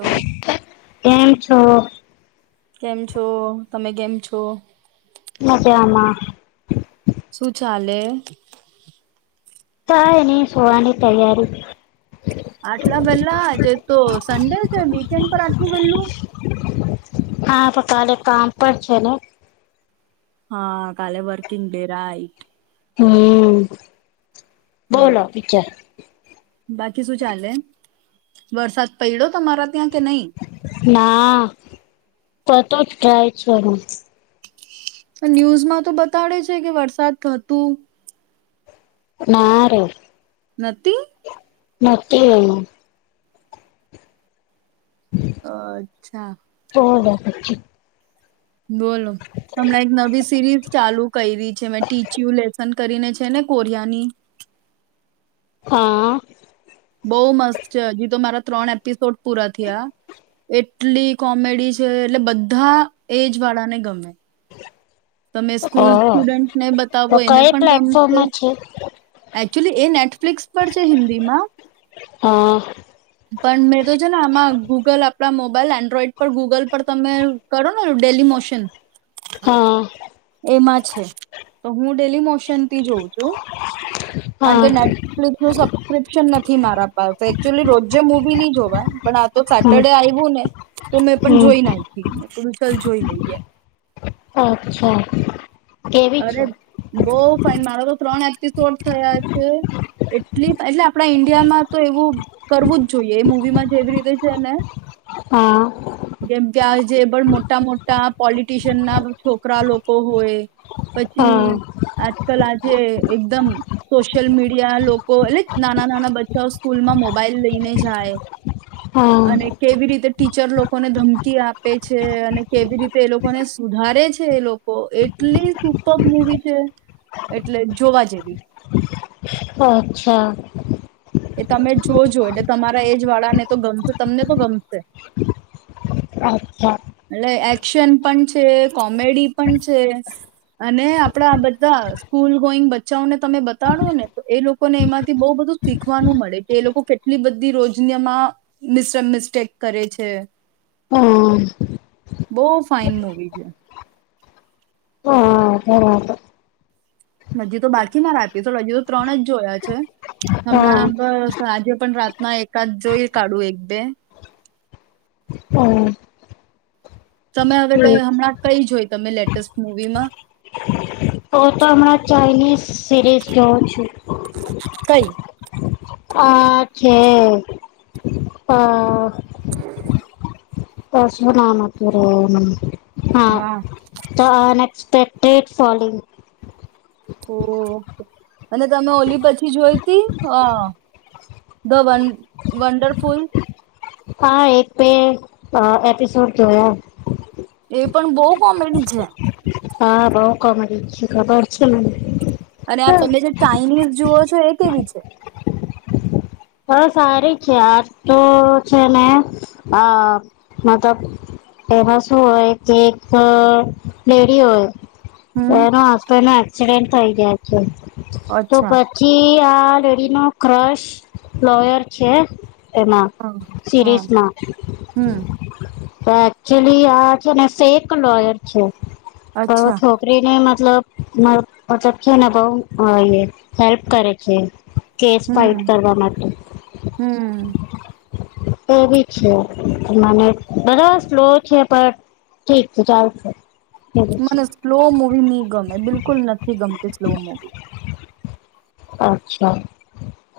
Hello. કેમ છો છો કેમ છો તમે કેમ છો મજામાં શું ચાલે કાયની સુવાની તૈયારી આટલા વેલ્લા જે તો સન્ડે છે વીકેન્ડ પર આટલું વેલ્લું હા તો કાલે કામ પણ છે ને હા કાલે વર્કિંગ ડે રાઈટ હમ બોલો બીજા બાકી શું ચાલે વરસાદ પયડો તમારા ત્યાં કે નહી? ના પડ તો જ જાય છે રોજ ન્યૂઝમાં તો બતાડે છે કે વરસાદ હતું ના રે નથી નથી એવું અચ્છા હો બાપા જી બોલો હમણાં એક નવી સિરીઝ ચાલુ કઈરી છે મે ટિચિયું લેસન કરીને છે ને કોરિયાની હા બહુ મસ્ત છે હજી તો મારા ત્રણ એપિસોડ પૂરા થયા એટલી કોમેડી છે એટલે બધા એજ વાળાને ગમે તમે સ્કૂલ હ સ્ટુડન્ટ ને તો બતાવો એને કઈ પણ ગમશે પ્લેટફોર્મમાં છે એ એકચ્યુલી એ નેટ ફ્લિક્સ પર છે હિન્દીમાં હા પણ મેં તો છે ને આમાં ગૂગલ આપણા મોબાઈલ એન્ડ્રોઈડ પર ગૂગલ પર તમે કરો ને ડેલી મોશન હા એમાં છે તો હું ડેલી મોશ સનથી જોઉ છુ હા કાણકે નેટફ્લિક્સનું સબ્ક્રિપશન નથી મારા પાહે અક્ટયુલી રોજે મુવીની જોવાય પણ આ તો હમ સેટરડે આવ્યું ને તો મેં પણ હમ જોઈ નાઇખી મેં કીધુ ચલ જોઈ લઈએ [inaudible] અરે છે બહ ફાઇન મારો તો ત્રણ એપિસોડ થયા છે એટલી એટલે આપડા ઈન્ડિયામાં તો એવું કરવું જ જોઈએ એ મુવીમાં જેવી રીતે છે ને હા જેમ કે આ જેે પણ મોટા મોટા પોલીટીશિયન ના છોકરા લોકો હોય પછી હા આજ કલ આજે એકદમ સોશિયલ મીડિયા લોકો એટલે જે નાના નાના બચ્ચા સ્કૂલમાં મોબાઈલ લઈને જાય હા અને કેવી રીતે ટીચર લોકો લોકોને ધમકી આપે છે અને કેવી રીતે એ લોકોને સુધારે છે એ લોકો એટલી સુપર મુવી છે એટલે જોવા જેવી અચ્છા એ તમે જોજો એટલે તમારા એજ વાળા ને તો ગમશે તમને તો ગમશે અચછા એટલે એક્શન પણ છે કોમેડી પણ છે અને આપડા બધા સ્કૂલ ગોઈંગ બચ્ચાઓને તમે બતાડો ને તો એ લોકોને એમાંથી બહુ બધું શીખવાનું મળે કે એ લોકો કેટલી બધી રોજનીમાં મિ મિસ્ટેક કરે છે હમ બહ ફાાઈન મુવી છે હા હજી તો બાકી માંરા હજી સુધી તો ત્રણ જ જોયા છે હા હમણાં બસ આંજે પણ રાતના એકાદ જોઈ કાઢું એક બે હું તમે હવે તો ક હમણાં કઈ જોય તમે લેટેસ્ટ મુવીમાં તો તો હમણાં ચાલીશ સીરીઝ જોઉં છું કઈ આ છે હ પસ નામ આપિયો રહે હા વાહ ત નેજ કે ડેટ સોલિંગ ઓકે અને તમે ઓલી પછી જોઈ ત હ ધ વ વંડરફુલ હા એક બે અ એપિસોડ જોય એ પણ બહુ કોમેડી છે હા બઉ કોમેડી છે ખબર છે મને અને આ તમે જે ચાઇનીઝ જુઓ છો એ કેવી છે હ સારી છે આજ તો છે ને અ મેતો પેલા શું હોય કે એક લેડી હોય હમ એનો હસબન્ટ એક્ચુલી થઈ જય છે તો અચ્છા પછી [unintelligible] ક્રશ લોયર છે એમાં હા હા સીરીજમાં હમ તો એક્ચ્યુલી આ છે ને ફેક લોયર છે. તો અચ્છા છોકરીને મ મતલબ મતલબ છે ને બહુ એ હેલ્પ કરે છે. કેસ ફાઈટ હમ કરવા માટે હમ એ બી છે મને બરાબર સ્લો છે પણ ઠીક છે ચાલશે. એવું છે મને સ્લો મુવી ની ગમે બિલકુલ નથી ગમતી સ્લો મુવી અચ્છા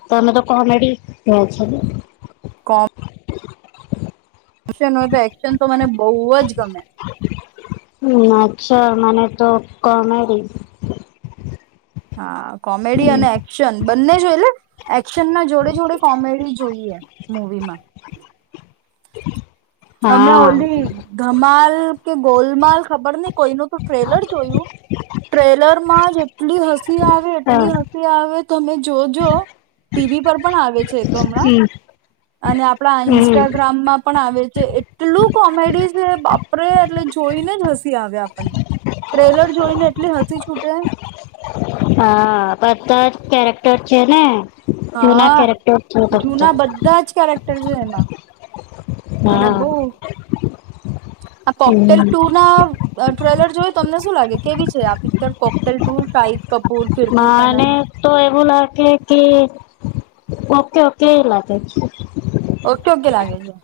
તમે તો કોમેડી જોવો છો ને કોમ એક્શન હોય તો એક્શન તો મને બહુ જ ગમે. હમ અચ્છા મને તો કોમેડી હા કોમેડી અને એક્શન બંને છે એટલે એક્શનના જોડે જોડે કોમેડી જોઈએ મુવીમાં [inaudible] હમણાં હા ઓલી ધમાલ કે ગોલમાલ ખબર નઈ કોઈનું તો ટ્રેલર જોયું. ટ્રેલરમાં જ એટલી હસી આવે હા એટલી હસી આવે તમે જોજો ટીવી પર પણ આવે છે એતો હમણાં હમ અને આપણા હમ ઇન્સ્ટાગ્રામમાં પણ આવે છે. એટલું કોમેડી છે બાપ રે! એટલે જોઈને જ હસી આવે આપણને ટ્રેલર જોઈને એટલી હસી છૂટે પપ્પા જ કેરેક ટર છે ને જૂના હા કેરેક્ટર છે ફક્ત જૂના બધાં જ કેરેક્ટર છે એમાં અને હા બહુ આ કોકટેલ હમ ટુ ના અ ટ્રેલર જોઈ તમને શું લાગે કેવી છે આ picture Cocktail two Shahid Kapoor, Kriti તનન મને તો એવું લાગે કે ઓકે ઓકે એ લાગે છે ઓકે ઓકે લાગે છે.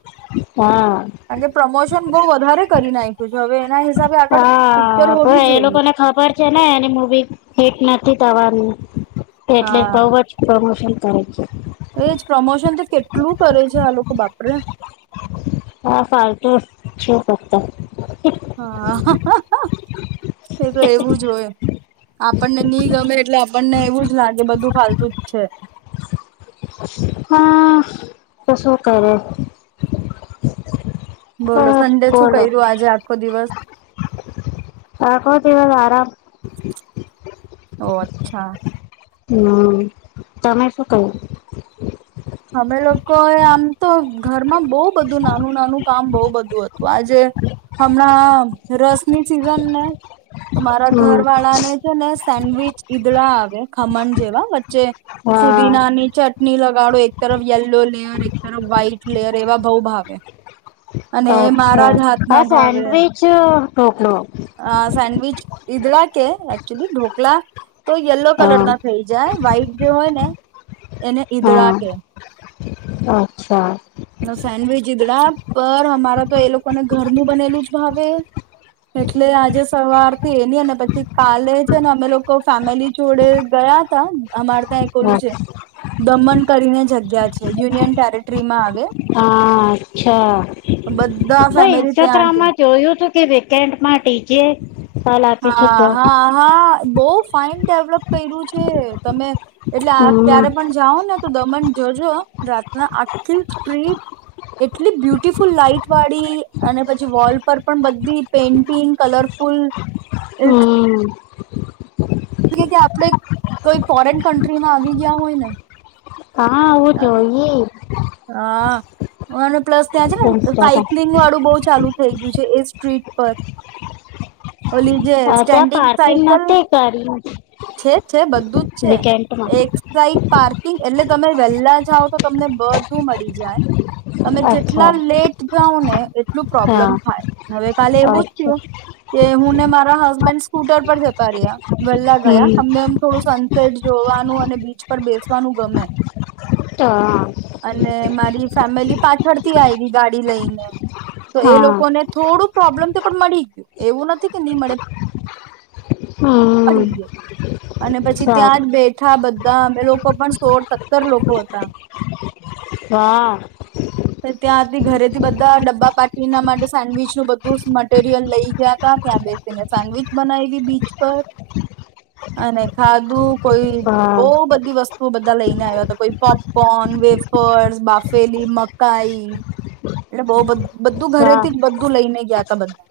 હા કારણ કે પ્રમોશન બહુ વધારે કરી નાખ્યું છે હવે એના હિસાબે આગળ પિક્ચર હા હોવી પણ એ જોઈએ લોકોને ખબર છે ને એની મુવી હિટ નથ નથી થવાની એટલે બહુ જ પ્રમોશન કરે છે એ જ પ્રમોશન તો કેટલું કરે છે આ લોકો બાપ રે! આ ફાલતુ છે ફક્ત હા [unintelligible] એ તો એવું જ હોય આપણને નહી ગમે એટલે આપણને એવું જ લાગે બધું ફતું જ છે. હા તો સુ કરો? બોલો સંડે શું કર્યું આજે આખો દિવસ [unintelligible] [unintelligible] ઓ અચ્છા. હમ્મ, તમે શું કર્યું? અમે લોકો એ આમ તો ઘરમાં બહુ બધું નાનું નાનું કામ બહુ બધું હતું આજે હમણાં ના રસ ની સિઝન ને તો મારા ઘર હમ વાળાને છે ને સેન્ડવીચ ઈદડા આવે ખમણ જેવા વચ્ચે હા ફુદીનાની ચટણી લગ [unintelligible] તરફ યલો લેયર એક તરફ વ્હાઈટ લેયર એવા બહુ ભાવે. અને એ અચ્છા મારા જ હાથ આ સેડવિચ [unintelligible] અ સેન્ડવિચ ઈદડા કે એક્ચુલી ઢોકલા. તો યલો કલર હા ના થઈ જાય વ્હાઈટ જે હોય ને એને ઈધડા હા કે. અચ્છા. સેન્ડવીચીઈદડા પર અમારા તો એ લોકોને ઘરનું બનેલું જ ભાવે એટલે આજે સવાર થી એની અને પછી કાલે છે ને અમે લોકો ફેમિલી જોડે ગયા તા. અમાર ત્યાં ઓલું છે હા દમન કરીને જગ્યા છે યુનિયન ટેરેટરી માં આવે. હા અચ્છા બધા કોઈ ફેમિલી ત્યાં છે ઇન્સ્ટાગ્રામમાં જોયું તું. કે વેકડમાં ટી જે. હા હા હા બહ ફઇન ડેવલપ કર્યું છે. તમે એટલે આ હમ ક્યારે પણ જાઓ ને તો દમણ જોજો રાતના આટલી સ્ટ્રીટ એટલી બ્યુટિફુલ લાઈટ વાળી અને પછી વોલ પર પણ બધી પેઇન્ટિંગ કલરફુલ. હમ્મ. [unintelligible] એ કે આપડે કોઈ ફોરેન કન્ટ્રીમાં આવી ગયા હોય ને હ કા આવું જોઈએ. આ. અને પ્લસ ત્યાં છે ને ઇન્સ્ટામાં સાયક્લિંગ વાળું બહુ ચાલુ થઈ ગયું છે એ સ્ટ્રીટ ઉપર ઓલી જેે અ ત્યાં સ્ટેન્ડિંગ પાર્કિંગ સાયકલ નથી ગાડી છે છે બધું જ વીકેન્ડમાં છે એક સાઈડ પાર્કિંગ એટલે તમે વેહેલા જાઓ તો તમને બ મળી જાય તમે જેટલા અચ્છા લેટ જાાવ ને એટલું પ્રોબ્લેમ હા થાય હવે કાલે એવું જ અચ્છા થયું કે હુંને મારા હસબન્ડ સ્કૂટર પર જતા રહ્યા વહેલા ગયા હમ અમે થોડું સનસેટ જોવાનું અને બીચ પર બેસવાનું ગમે તો આ અને મારી ફેમિલી પાછળથી આવી ગાડી લઈને તો એ હા લોકોને થોડુંક પ્રોબ્લેમ તો પણ મળી ગયો એવું નથી કે નહી મળે [unintelligible] હમ ગઈ અને પછી સારું ત્યાં જ બેઠા બધા મે લોકો પણ સોળ સત્તર લોકો હતા વાહ ત્યાંથી ઘરેથી બધા ડબ્બા પાટીના માટે સેન્ડવીચ નું બધું મટેરિયલ લઈ ગયા ત ત્યાં બેસીને સેન્ડવીચ બનાવી બીચ પર અને ખાધું કોઈ બહુ વાહ બધી વસ્તુઓ બધા લઈને આવ્યા તો કોઈ પોપ કોન વેફર્સ બાફેલી મકાઈ એટલે બહુ બધું બધું વાહ ઘરેથી જ બધું લઈને ગયા તા બધા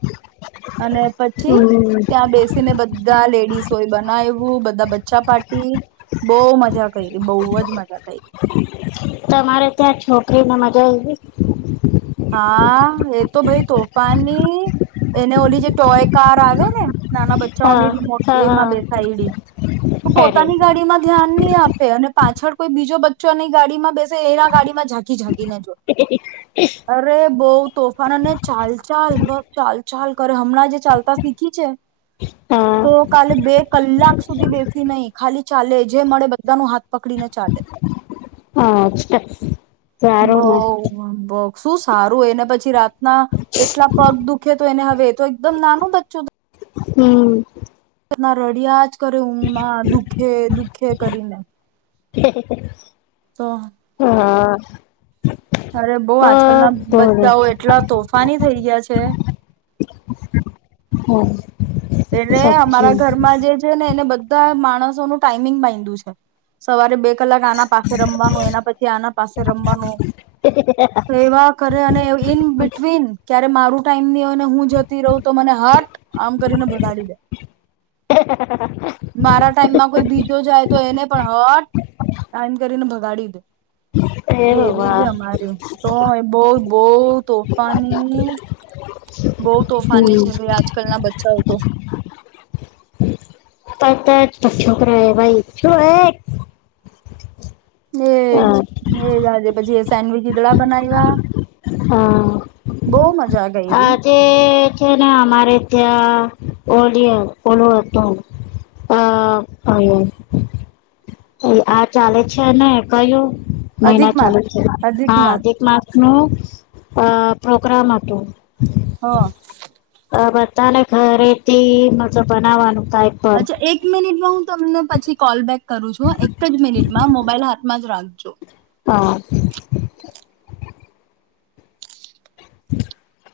અને પછી હમ ત્યાં બેસીને બધ બધા લેડીસય બનાવું બધા બચ્ચા પાર્ટી બહુ મજા કરી ર બહુ જ મજા કરી તમારે ત્યાં છોકરીને મજા આઇતી હા એ તો ભાઈ તોફાની એને ઓલી જે ટોય કાર આવે ને નાના હા બચ્ચાઓની રિમોટ હા એમાં બેસાયડી તો હા અરે પોતાની ગાડી માં ધ્યાન નહી આપે અને પાછળ કોઈ બીજો બચ્ચા નની ગાડીમાં બેસી એના ગાડી માં ઝાંકી ઝાંકીને જોએ અરે બઉ તોફાાન ને ચાલ ચાલ બસ ચાલ ચાલ કરે હમણાં જે ચાલતા શીખી છે હા તો કાલે બે કલાક સુધી બેસ નહી ખાલી ચાલે જે મળે બધા ન હાથ પકડીને ચાલે હા [unintelligible] બહુ ને બહુ શું સારું હોયને પછી રાત્રે ના એટલા પગ દુખે તો એને તો એકદમ નાનું બચ્ચું હમ ના રડીજ કરીયુ હુમા દુઃખે દુઃખ ખે કરીને [inaudible] તો [inaudible] અરે બઉ અ આજકાલના બોલો બચ્ચાઓ એટલા તોફાની થઇ ગયા છે હમ એટલે અમારા ઘરમાં જે છે ને એને બ ધા માણસો નું ટાઈમિંગ બાયધું છે સવારે બેક કલાક આના પાસે રમવાનું એના પછી આના પાસે રમવાનું એવા કરે અને ઈન બિટવીન ક મારું ટાઈમ ની હોય ને હું જતી રઉ તો મને હાટ કરીને ભગાડી દે મારા ટાઈમમાં કોઈ બીજો જાય તો એને પણ હટ એમ કરીને ભ ગાડી ડે એ એવી છે વાહ અમારી તો બઉ બઉ તોફાની બઉ તોફાની હમ છે આજકાલના બચ્ચાઓ તો પટ છોકરા ભાઈ પટ મેજ પછી સેન્ડવિચ દીધડા બનાવ્યા. હા. બઉ મેં આજે છે ને અમારે ત્યાં ઓડિયા [unintelligible] આ અ આ ચાલે છે ને કયું મહિના અધિકમાં ચાલુ છે હા અધિકમાં એક માસ નું અ પ્રોગ્રામ હતો હા. આ બધાને ઘરેથી મજા બનાવાનું કઈ પણ અચ્છા એક મિનિટમાં તમને પછી કોલ બેેક કરું છું એક જ મિનિટ માં મોબાઈલ હાથમાં જ રાન જો હા [inaudible]